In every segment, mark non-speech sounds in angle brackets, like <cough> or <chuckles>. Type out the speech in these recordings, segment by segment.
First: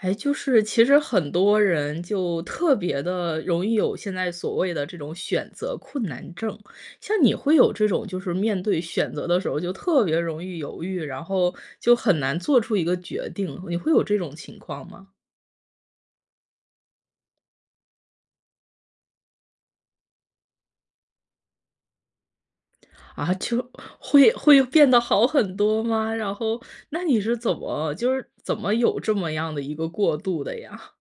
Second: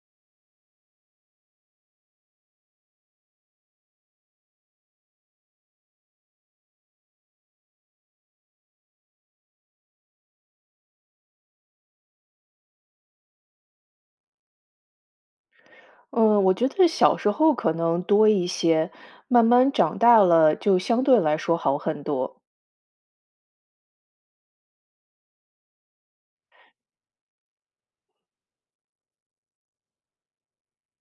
哎，就是其实很多人，就特别的容易有现在所谓的这种选择困难症，像你会有这种就是，面对选择的时候就特别容易犹豫，然后就很难做出一个决定，你会有这种情况吗？嗯，我觉得小时候可能多一些，慢慢长大了就相对来说好很多。啊，就会会变得好很多吗？然后那你是怎么就是怎么有这么样的一个过渡的呀？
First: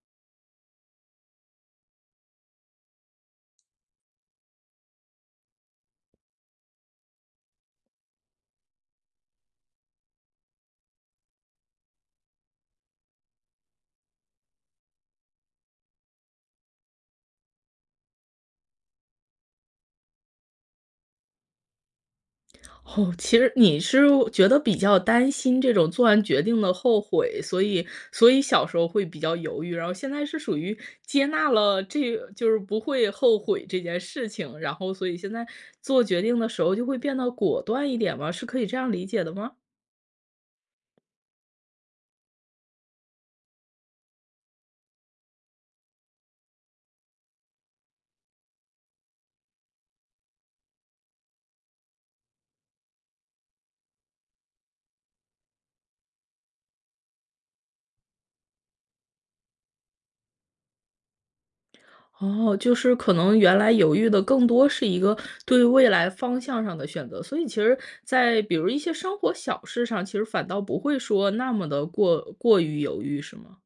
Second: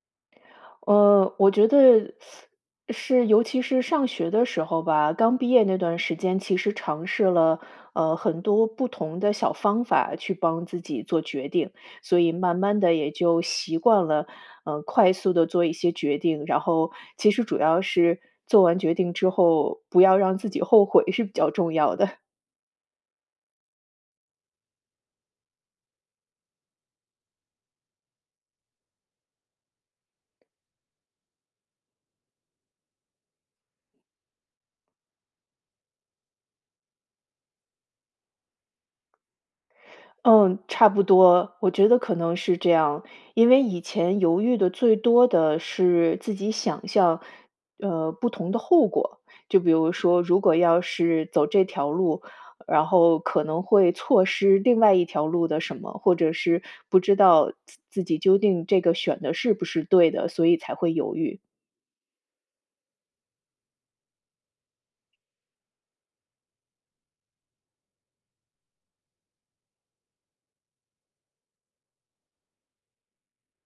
呃，我觉得 <sucks teeth> 是尤其是上学的时候吧，刚毕业那段时间其实尝试了，呃，很多不同的小方法去帮自己做决定，所以慢慢地也就习惯了，呃，快速地做一些决定，然后其实主要是做完决定之后，不要让自己后悔是比较重要的。<chuckles> <smacks lips> 哦，其实你是觉得比较担心这种做完决定的后悔，所以所以小时候会比较犹豫，然后现在是属于接纳了这就是不会后悔这件事情，然后所以现在做决定的时候就会变得果断一点吗？是可以这样理解的吗？<sucks teeth> 嗯，差不多。我觉得可能是这样，因为以前犹豫的最多的是自己想象，呃，不同的后果。就比如说，如果要是走这条路，然后可能会错失另外一条路的什么，或者是不知道自自己究竟这个选的是不是对的，所以才会犹豫。哦，就是可能原来犹豫的更多是一个对未来方向上的选择，所以其实在比如一些生活小事上，其实反倒不会说那么的过过于犹豫是吗？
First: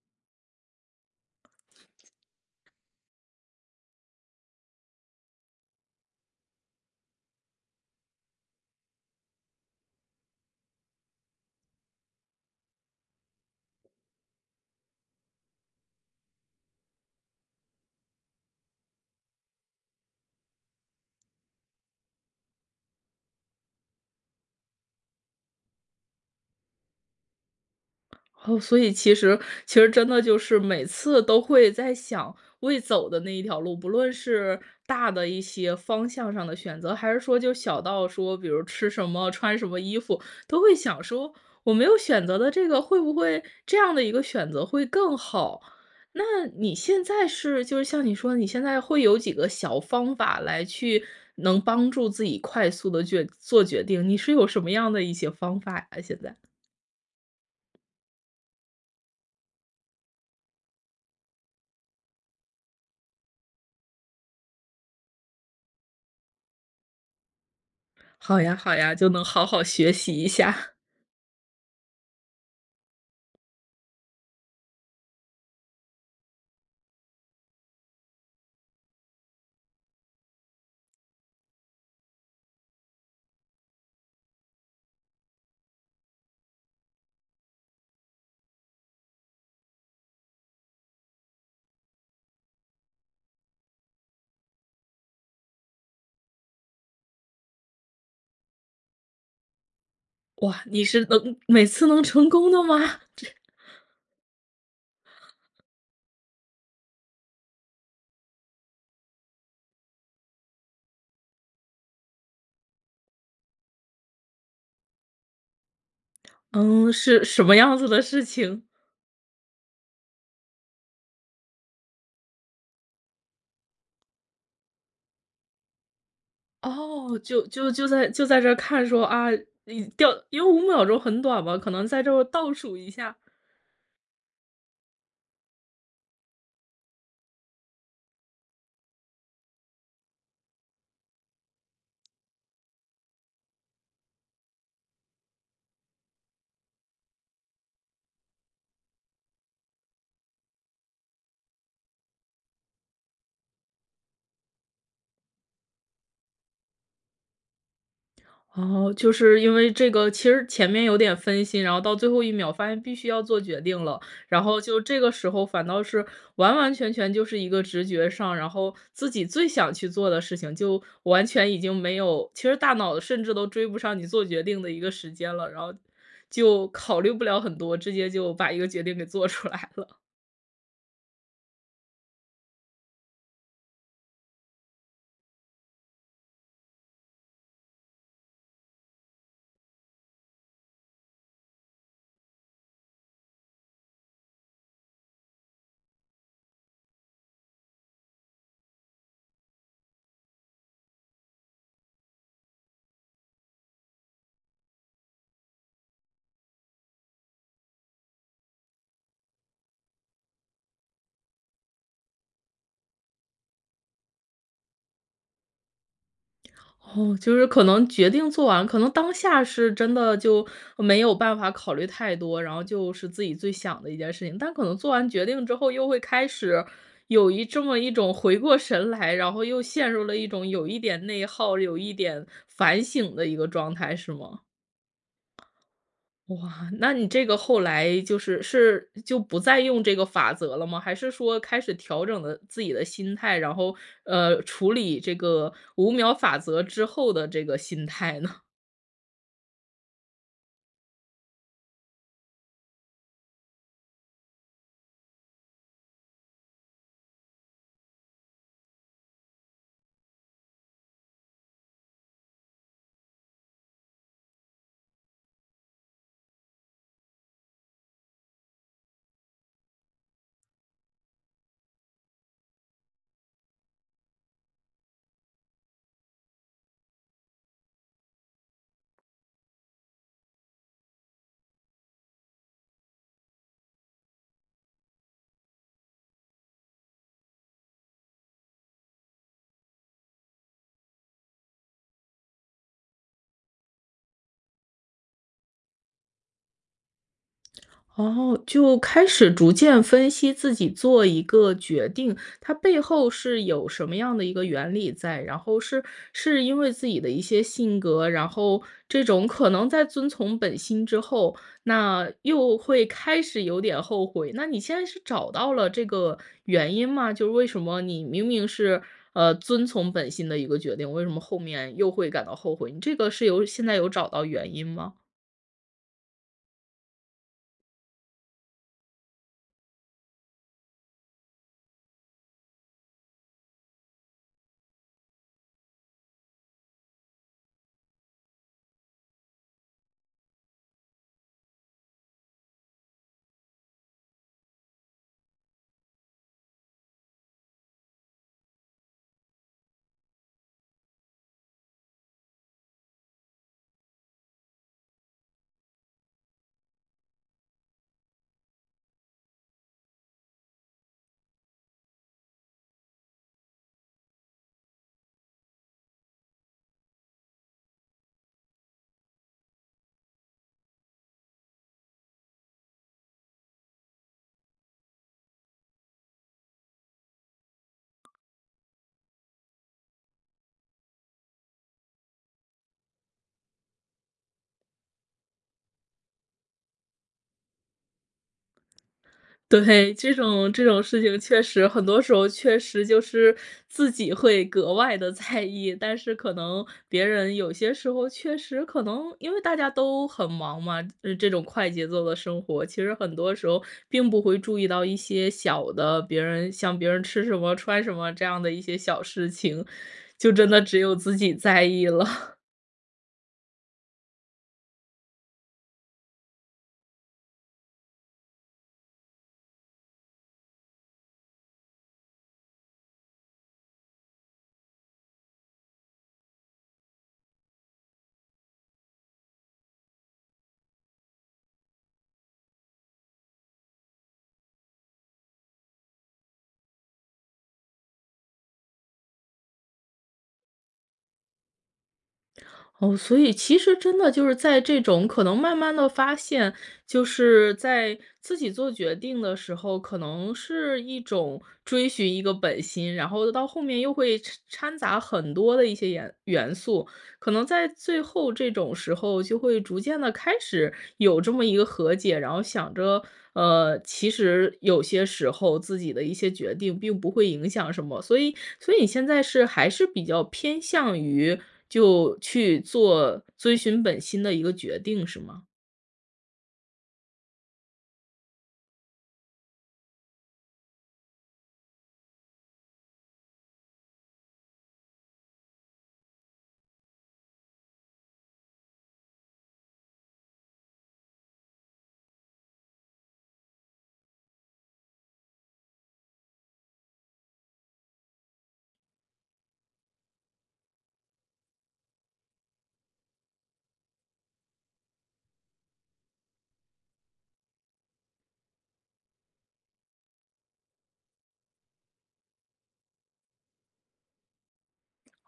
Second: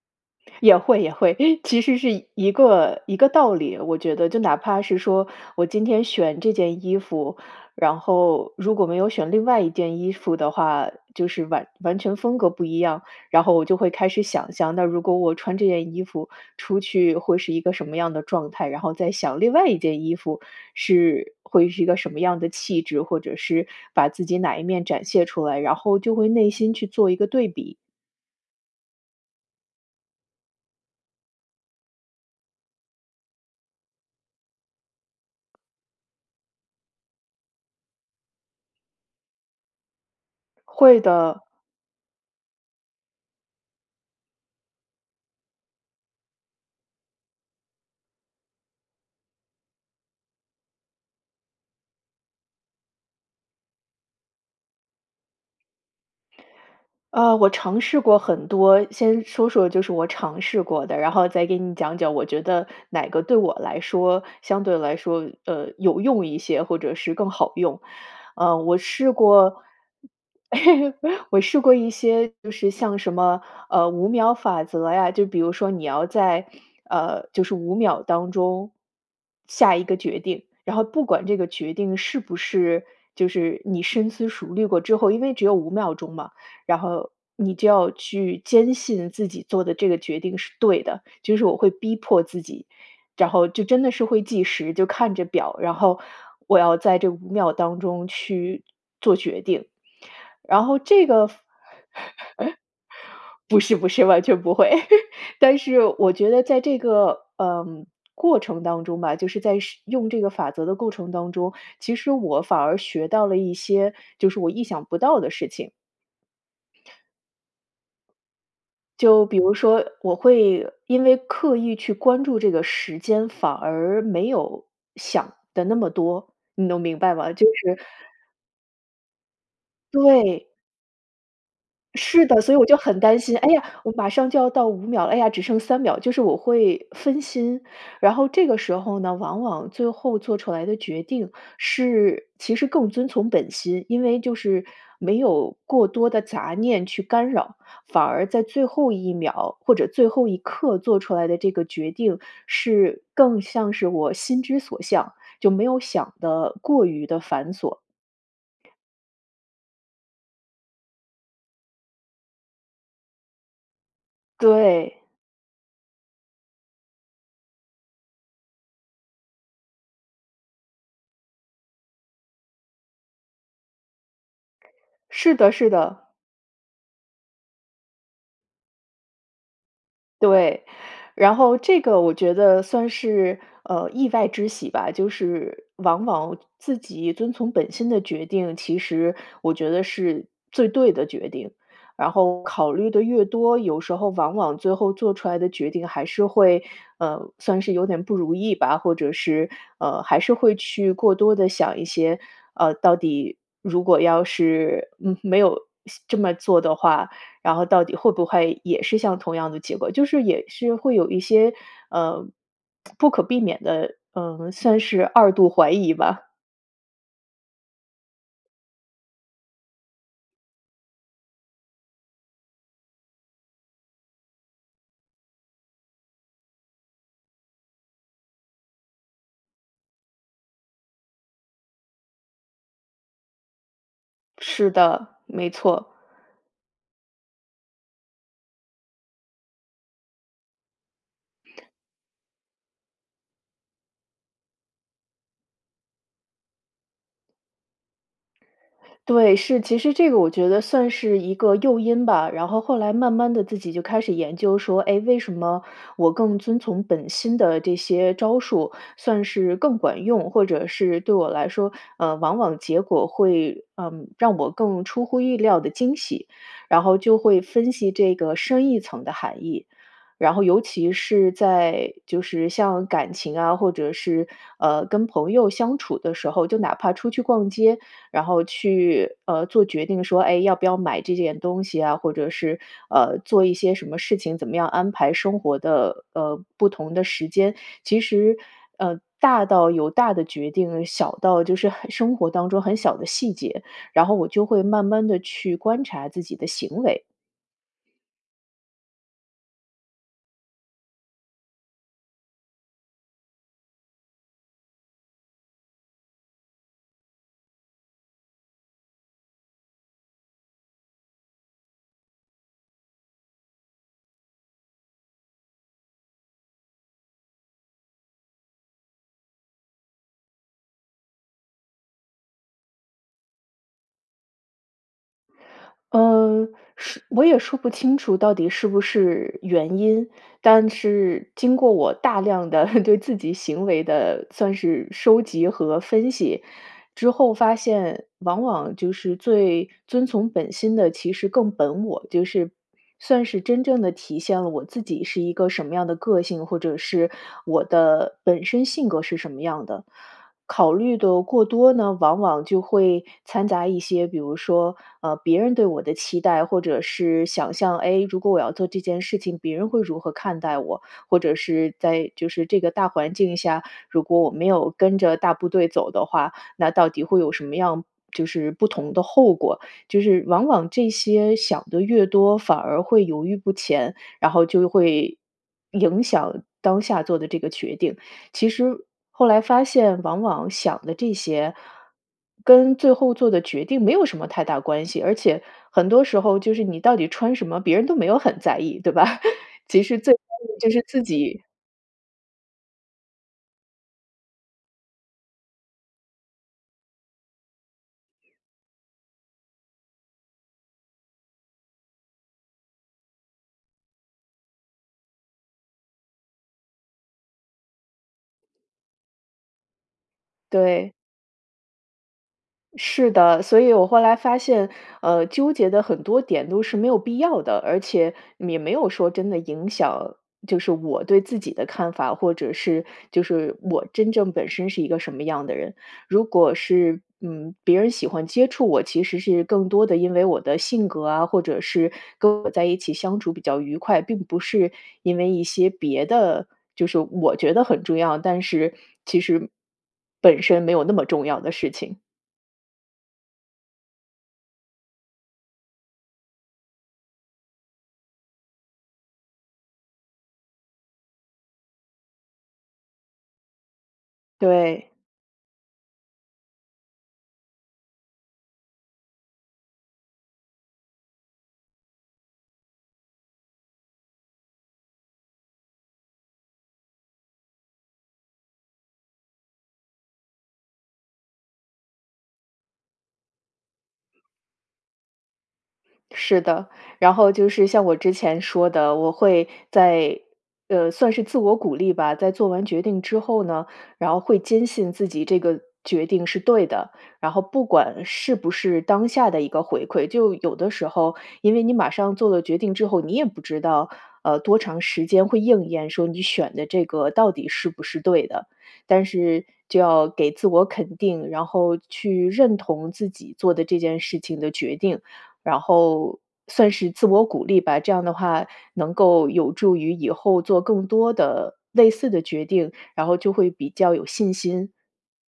也会，也会，其实是一个一个道理，我觉得就哪怕是说我今天选这件衣服，然后如果没有选另外一件衣服的话，就是完完全风格不一样。然后我就会开始想象，那如果我穿这件衣服出去会是一个什么样的状态？然后再想另外一件衣服，是，会是一个什么样的气质？或者是把自己哪一面展现出来？然后就会内心去做一个对比。哦，所以其实其实真的就是每次都会在想，未走的那一条路，不论是大的一些方向上的选择，还是说就小到说，比如吃什么，穿什么衣服，都会会想说，的。我没有选择的这个，会不会这样的一个选择会更好？那你现在是，就是像你说的，你现在会有几个小方法，来去能帮助自己快速地决做决定，你是有什么样的一些方法呀现在？啊，我尝试过很多。先说说就是我尝试过的，然后再给你讲讲，我觉得哪个对我来说，相对来说，呃，有用一些，或者是更好用。好呀，啊，好我呀，就试能好过，好学习一下。<chuckles> <chuckles> 我试过一些就是像什么，呃，5秒法则呀，就比如说你要在，呃，就是5秒当中，下一个决定。然后不管这个决定是不是就是你深思熟虑过之后因为只有5秒钟嘛，然后你就要去坚信自己做的这个决定是对的，就是我会逼迫自己，然后就真的是会计时，就看着表，然后我要在这5秒当中去做决定，哇，然后你这是个方能每次能成功的吗？这 <chuckles> 不是，不是，完全不会。<chuckles> 但是我觉得在这个，呃，过程当中吧，就是在使用这个法则的过程当中，其实我反而学到了一些，就是我意想不到的事情。<smacks lips> 嗯，是什么样子的事情？就比如说，我会因为刻意去关注这个时间，反而没有想的那么多，你能明白哦，吗？就就就是就在就在这儿看说，啊，因掉因对。为5秒钟很短嘛，可能在这是的，所倒以我数就一很下。担心，哎呀，我马上就要到5秒了，哎呀，只剩3秒，就是我会分心。然后这个时候呢，往往最后做出来的决定是其实更遵从本心，因为就是没有过多的杂念去干扰，反而在最后1秒或者最后一刻做出来的这个决定，是更像是我心之所向，就没有想得过于地繁琐。哦，就是因为这个其实前面有点分心，然后到最后1秒发现必须要做决定了，然后就这对。个时候反倒是完完全全就是一个直觉上，然后自己最想去做的事情就完全已经没有其实大脑甚至都追不上你做决定的一个时是间了，的，然是后的。就考虑不了很多，直接就把一个决定给做出来了。对，然后这个我觉得算是，呃，意外之喜吧。就是往往自己遵从本心的决定，其实我觉得是最对的决定，然后考虑得越多，有时候往往最后做出来的决定还是会，呃，算是有点不如意吧，或者是，呃，还是会去过多地想一些，呃，到底如果要是，嗯，没有西这么做的话，然后到底会不会也是像同样的结果，就是也是会有一些，呃，<tsk> 不可避免的，嗯，算是2度怀疑吧。<smacks lips> 哦，就是可能决定做完可能当下是真的就没有办法考虑太多，然后就是自己最想的一件事情。但可能做完决定之后又会开始有一这么一种回过神来，然后又陷入了一种，有一点内耗，有一点反省的一个状态，是吗？是的，没错。哇，那你这个后来就是是就不再用这个法则了吗？还是说开始调整的自己的心态，然后，呃，处理这个5秒法则之后的这个心态呢？对，是。其实这个我觉得算是一个诱因吧，然后后来慢慢地自己就开始研究说，哎，为什么我更遵从本心的这些招数，算是更管用，或者是对我来说，呃，往往结果会，嗯，让我更出乎意料的惊喜？然后就会分析这个深一层的含义。然后尤其是在就是像感情啊，或者是，呃，跟朋友相处的时候，就哪怕出去逛街，然后去，呃，做决定说，哎，要不要买这件东西啊？或者是，呃，做一些什么事情，怎么样安排生活的，呃，不同的时间，其实，呃，大到有大的决定，小到就是很生活当中很小的细节，然后我就会慢慢地去观察自己的行为。<smacks lips> 哦，就开始逐渐分析自己做一个决定，它背后是有什么样的一个原理在，然后是是因为自己的一些性格，然后这种可能在遵从本心之后，那又会开始有点后悔，那你现在是找到了这个原因吗？就为什么你明明是，呃，遵从本心的一个决定，为什么后面又会感到后悔？你这个是有现在有找到原因吗？嗯，说我也说不清楚到底是不是原因。但是经过我大量地 <chuckles> 对自己行为的算是收集和分析，之后发现往往就是最遵从本心的其实更本我，就是算是真正地体现了我自己是一个什么样的个性，或者是我的本身性格是什么样的。考虑的过多呢，往往就会掺杂一些比如说，呃，别人对我的期待，或者是想象。哎，如果我要做这件事情，别人会如何看待我？或者是在就是这个大环境下，如果我没有跟着大部队走的话，那到底会有什么样就是不同的后果？就是往往这些想的越多，反而会犹豫不前，然后就会影响当下做的这个决定。其实后来发现往往想的这些跟最后做的决定没有什么太大关系，而且很多时候就是你到底穿什么，别人都没有很在意，对吧？<chuckles> 其对，实这最在意种，的这就种是事自情己。确实很多时候确实就是自己会格外地在意，但是可能别人有些时候确实可能因为大家都很忙嘛。呃，这种快节奏的生活，其实很多时候并不会注意到一些小的，别人像别人吃什么、穿什么这样的一些小事情，就真的只对。有自己在意了。<chuckles> 是的，所以我后来发现，呃，纠结的很多点都是没有必要的，而且也没有说真的影响，就是我对自己的看法，或者是就是我真正本身是一个什么样的人。如果是，嗯，别人喜欢接触我，其实是更多的因为我的性格啊，或者是跟我在一起相处比较愉快，并不是因为一些别的就是我觉得很重要，但是其实，本身没有那么重要的事情。哦，所以其实真的就是在这种可能慢慢地发现，就是在自己做决定的时候，可能是一种追寻一个本心，然后到后面又会掺掺对。杂很多的一些颜元素。可能在最后这种时候，就会逐渐地开始有这么一个和解。然后想着，呃，其实有些时候自己的一些决定并不会影响什么，所以所以你现在是还是比较偏向于，就去做遵循本心的一个决定，是吗？是的，然后就是像我之前说的，我会在呃，算是自我鼓励吧，在做完决定之后呢，然后会坚信自己这个决定是对的。然后不管是不是当下的一个回馈，就有的时候因为你马上做了决定之后，你也不知道，呃，多长时间会应验，说你选的这个到底是不是对的。但是就要给自我肯定，然后去认同自己做的这件事情的决定，然后算是自我鼓励吧，这样的话能够有助于以后做更多的、类似的决定，然后就会比较有信心。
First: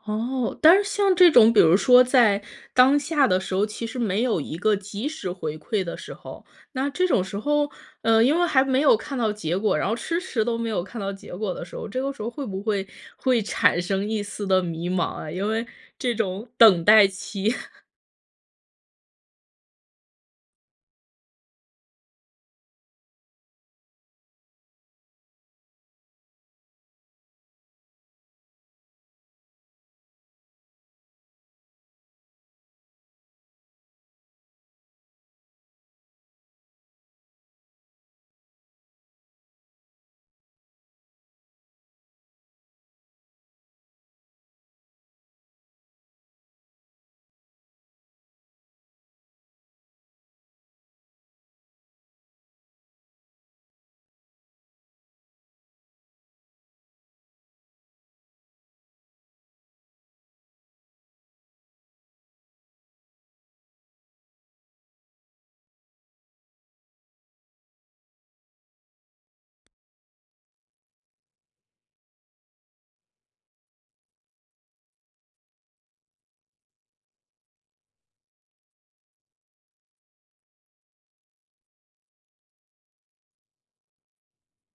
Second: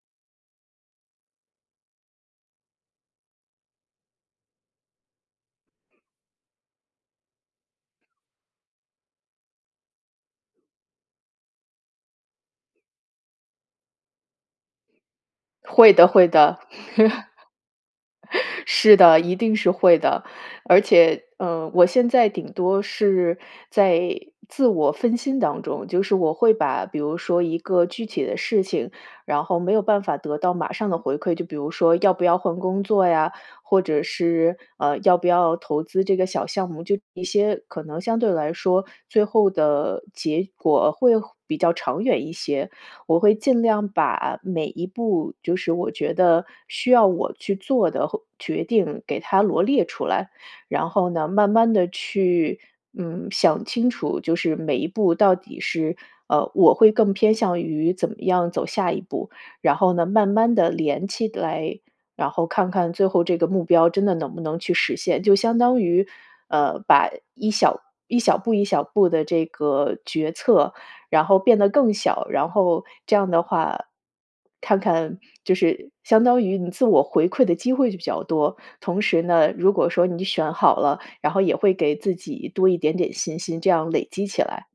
哦。但是像这种比如说在当下的时候，其实没有一个及时回馈的时候，那这种时候，呃，因为还没有看到结果，然后迟迟都没有看到结果的时候，这个时候会不会，会产生一丝的迷茫啊？因为会的，这会种的。等待期。<chuckles> <chuckles> 是的，一定是会的。而且，呃，我现在顶多是在自我分心当中，就是我会把比如说一个具体的事情，然后没有办法得到马上的回馈，就比如说要不要换工作呀，或者是，呃，要不要投资这个小项目，就一些可能相对来说最后的结果会比较长远一些。我会尽量把每一步，就是我觉得需要我去做的或决定给它罗列出来，然后呢，慢慢地去，嗯，想清楚，就是每一步到底是，呃，我会更偏向于怎么样走下一步。然后呢，慢慢地连起来，然后看看最后这个目标真的能不能去实现。就相当于，呃，把一小一小步一小步的这个决策，然后变得更小，然后这样的话，看看就是相当于你自我回馈的机会就比较多。同时呢，如果说你选好了，然后也会给自己多一点点信心，这样累积起来。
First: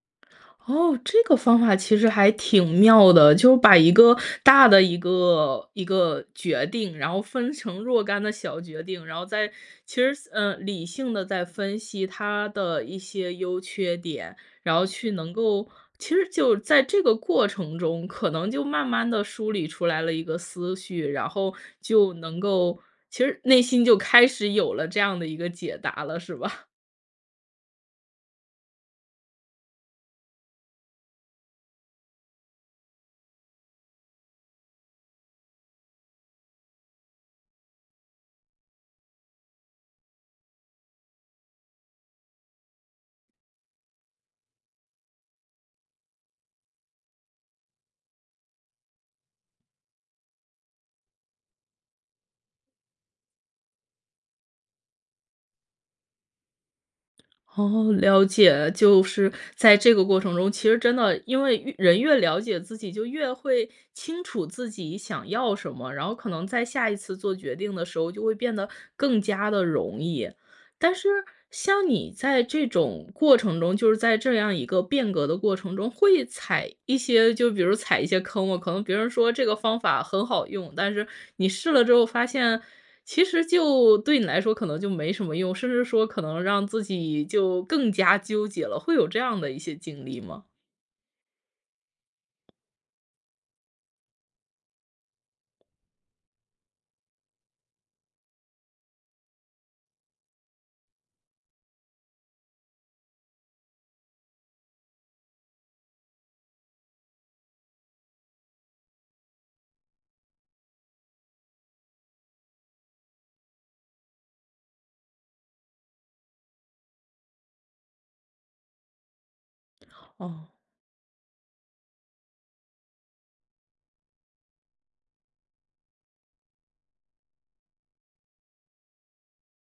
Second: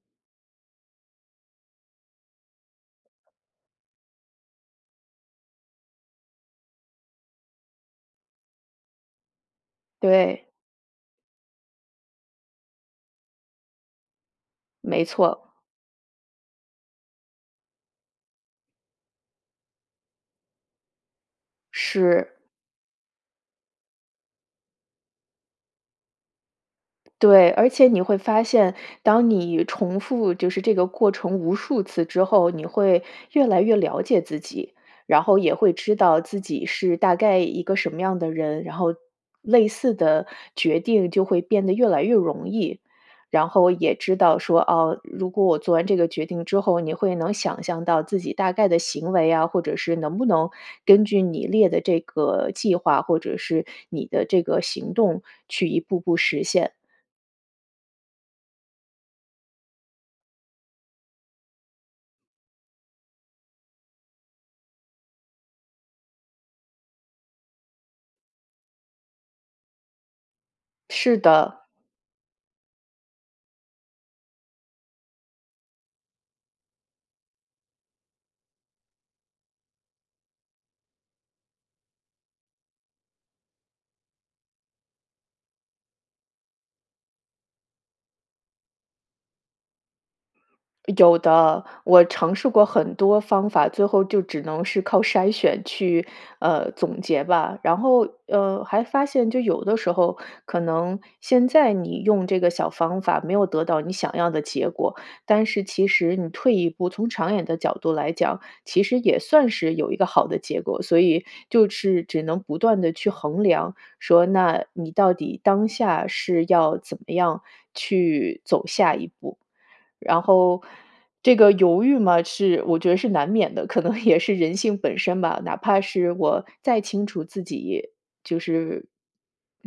哦，这个方法其实还挺妙的。就把一个大的一个一个决定，然后分成若干的小决定，然后再，其实，对。呃，理性地再分析它的一些优缺点，然后没去能错。够其实就在这个过程中，可能就慢慢地梳理出来了一个思绪，然后就是。能够其实内心就开始有了这样的一个解答了，是吧？<chuckles> 对，而且你会发现，当你重复就是这个过程无数次之后，你会越来越了解自己，然后也会知道自己是大概一个什么样的人，然后类似的决定就会变得越来越容易。然后也知道说，哦，如果我做完这个决定之后，你会能想象到自己大概的行为啊，或者是能不能根据你列的这个计划，或者是你的这个行动去一步步实现。哦，了解，就是在这个过程中，其实真的，因为越人越了解自己，就越会清楚自己想要什么，然后可能在下一次做决定的时候，就会变得更加地容易。但是是的。像你在这种过程中，就是在这样一个变革的过程中，会踩一些就是比如踩一些坑吗。可能别人说这个方法很好用，但是你试了之后发现，其实就对你来说可能就没什么用，甚至说可能让自己就更加纠结了，会有这样的一些经历吗？有的，我尝试过很多方法，最后就只能是靠筛选去，呃，总结吧。然后，呃，还发现就有的时候，可能现在你用这个小方法没有得到你想要的结果，但是其实你退一步，从长远的角度来讲，其实也算是有一个好的结果，所以就是只能不断地去衡量说，那你到底当下是要怎么样去走下一步。然哦。后这个犹豫嘛，是，我觉得是难免的，可能也是人性本身吧，哪怕是我再清楚自己，就是，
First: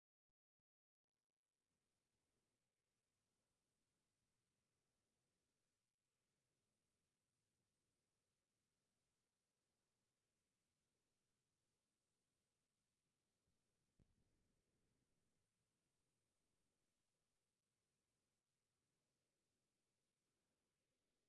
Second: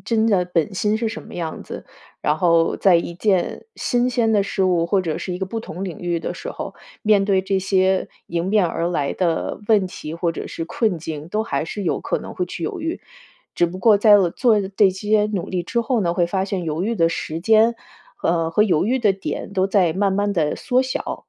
真的本心是什么样子，然后在一件新鲜的事物或者是一个不同领域的时候，面对这些迎面而来的问题或者是困境，都还是有可能会去犹豫。只不过在，呃，做这些努力之后呢，会发现犹豫的时间，呃，和犹豫的点都在慢慢地缩小。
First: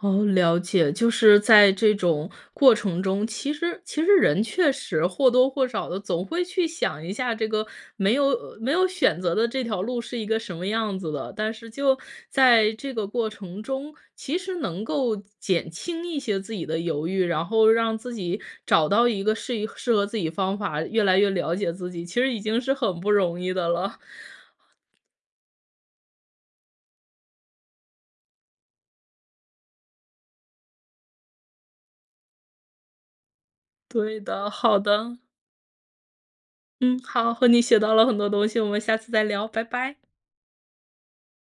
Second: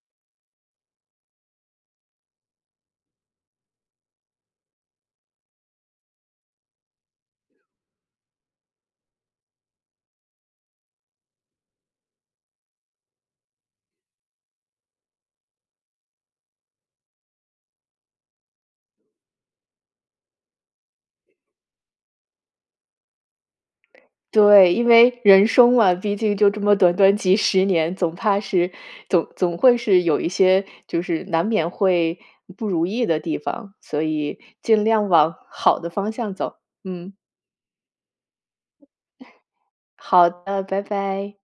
哦，了解。就是在这种过程中，其实其实人确实或多或少地总会去想一下这个，没有没有选择的这条路是一个什么样子的。但是就在这个过程中，其实能够减轻一些自己的犹豫，然后让自己找到一个适宜适合自己方法，越来越了解自己，其实已经是很不容易的了。对，因为人生嘛，毕竟就这么短短几10年，总怕是，总总会是有一些就是难免会不如意的地方。所对以，的，好尽量的。往好的方向走，嗯，嗯。好，和你学到了很多东西，我们下次再聊，拜拜。好的，拜拜。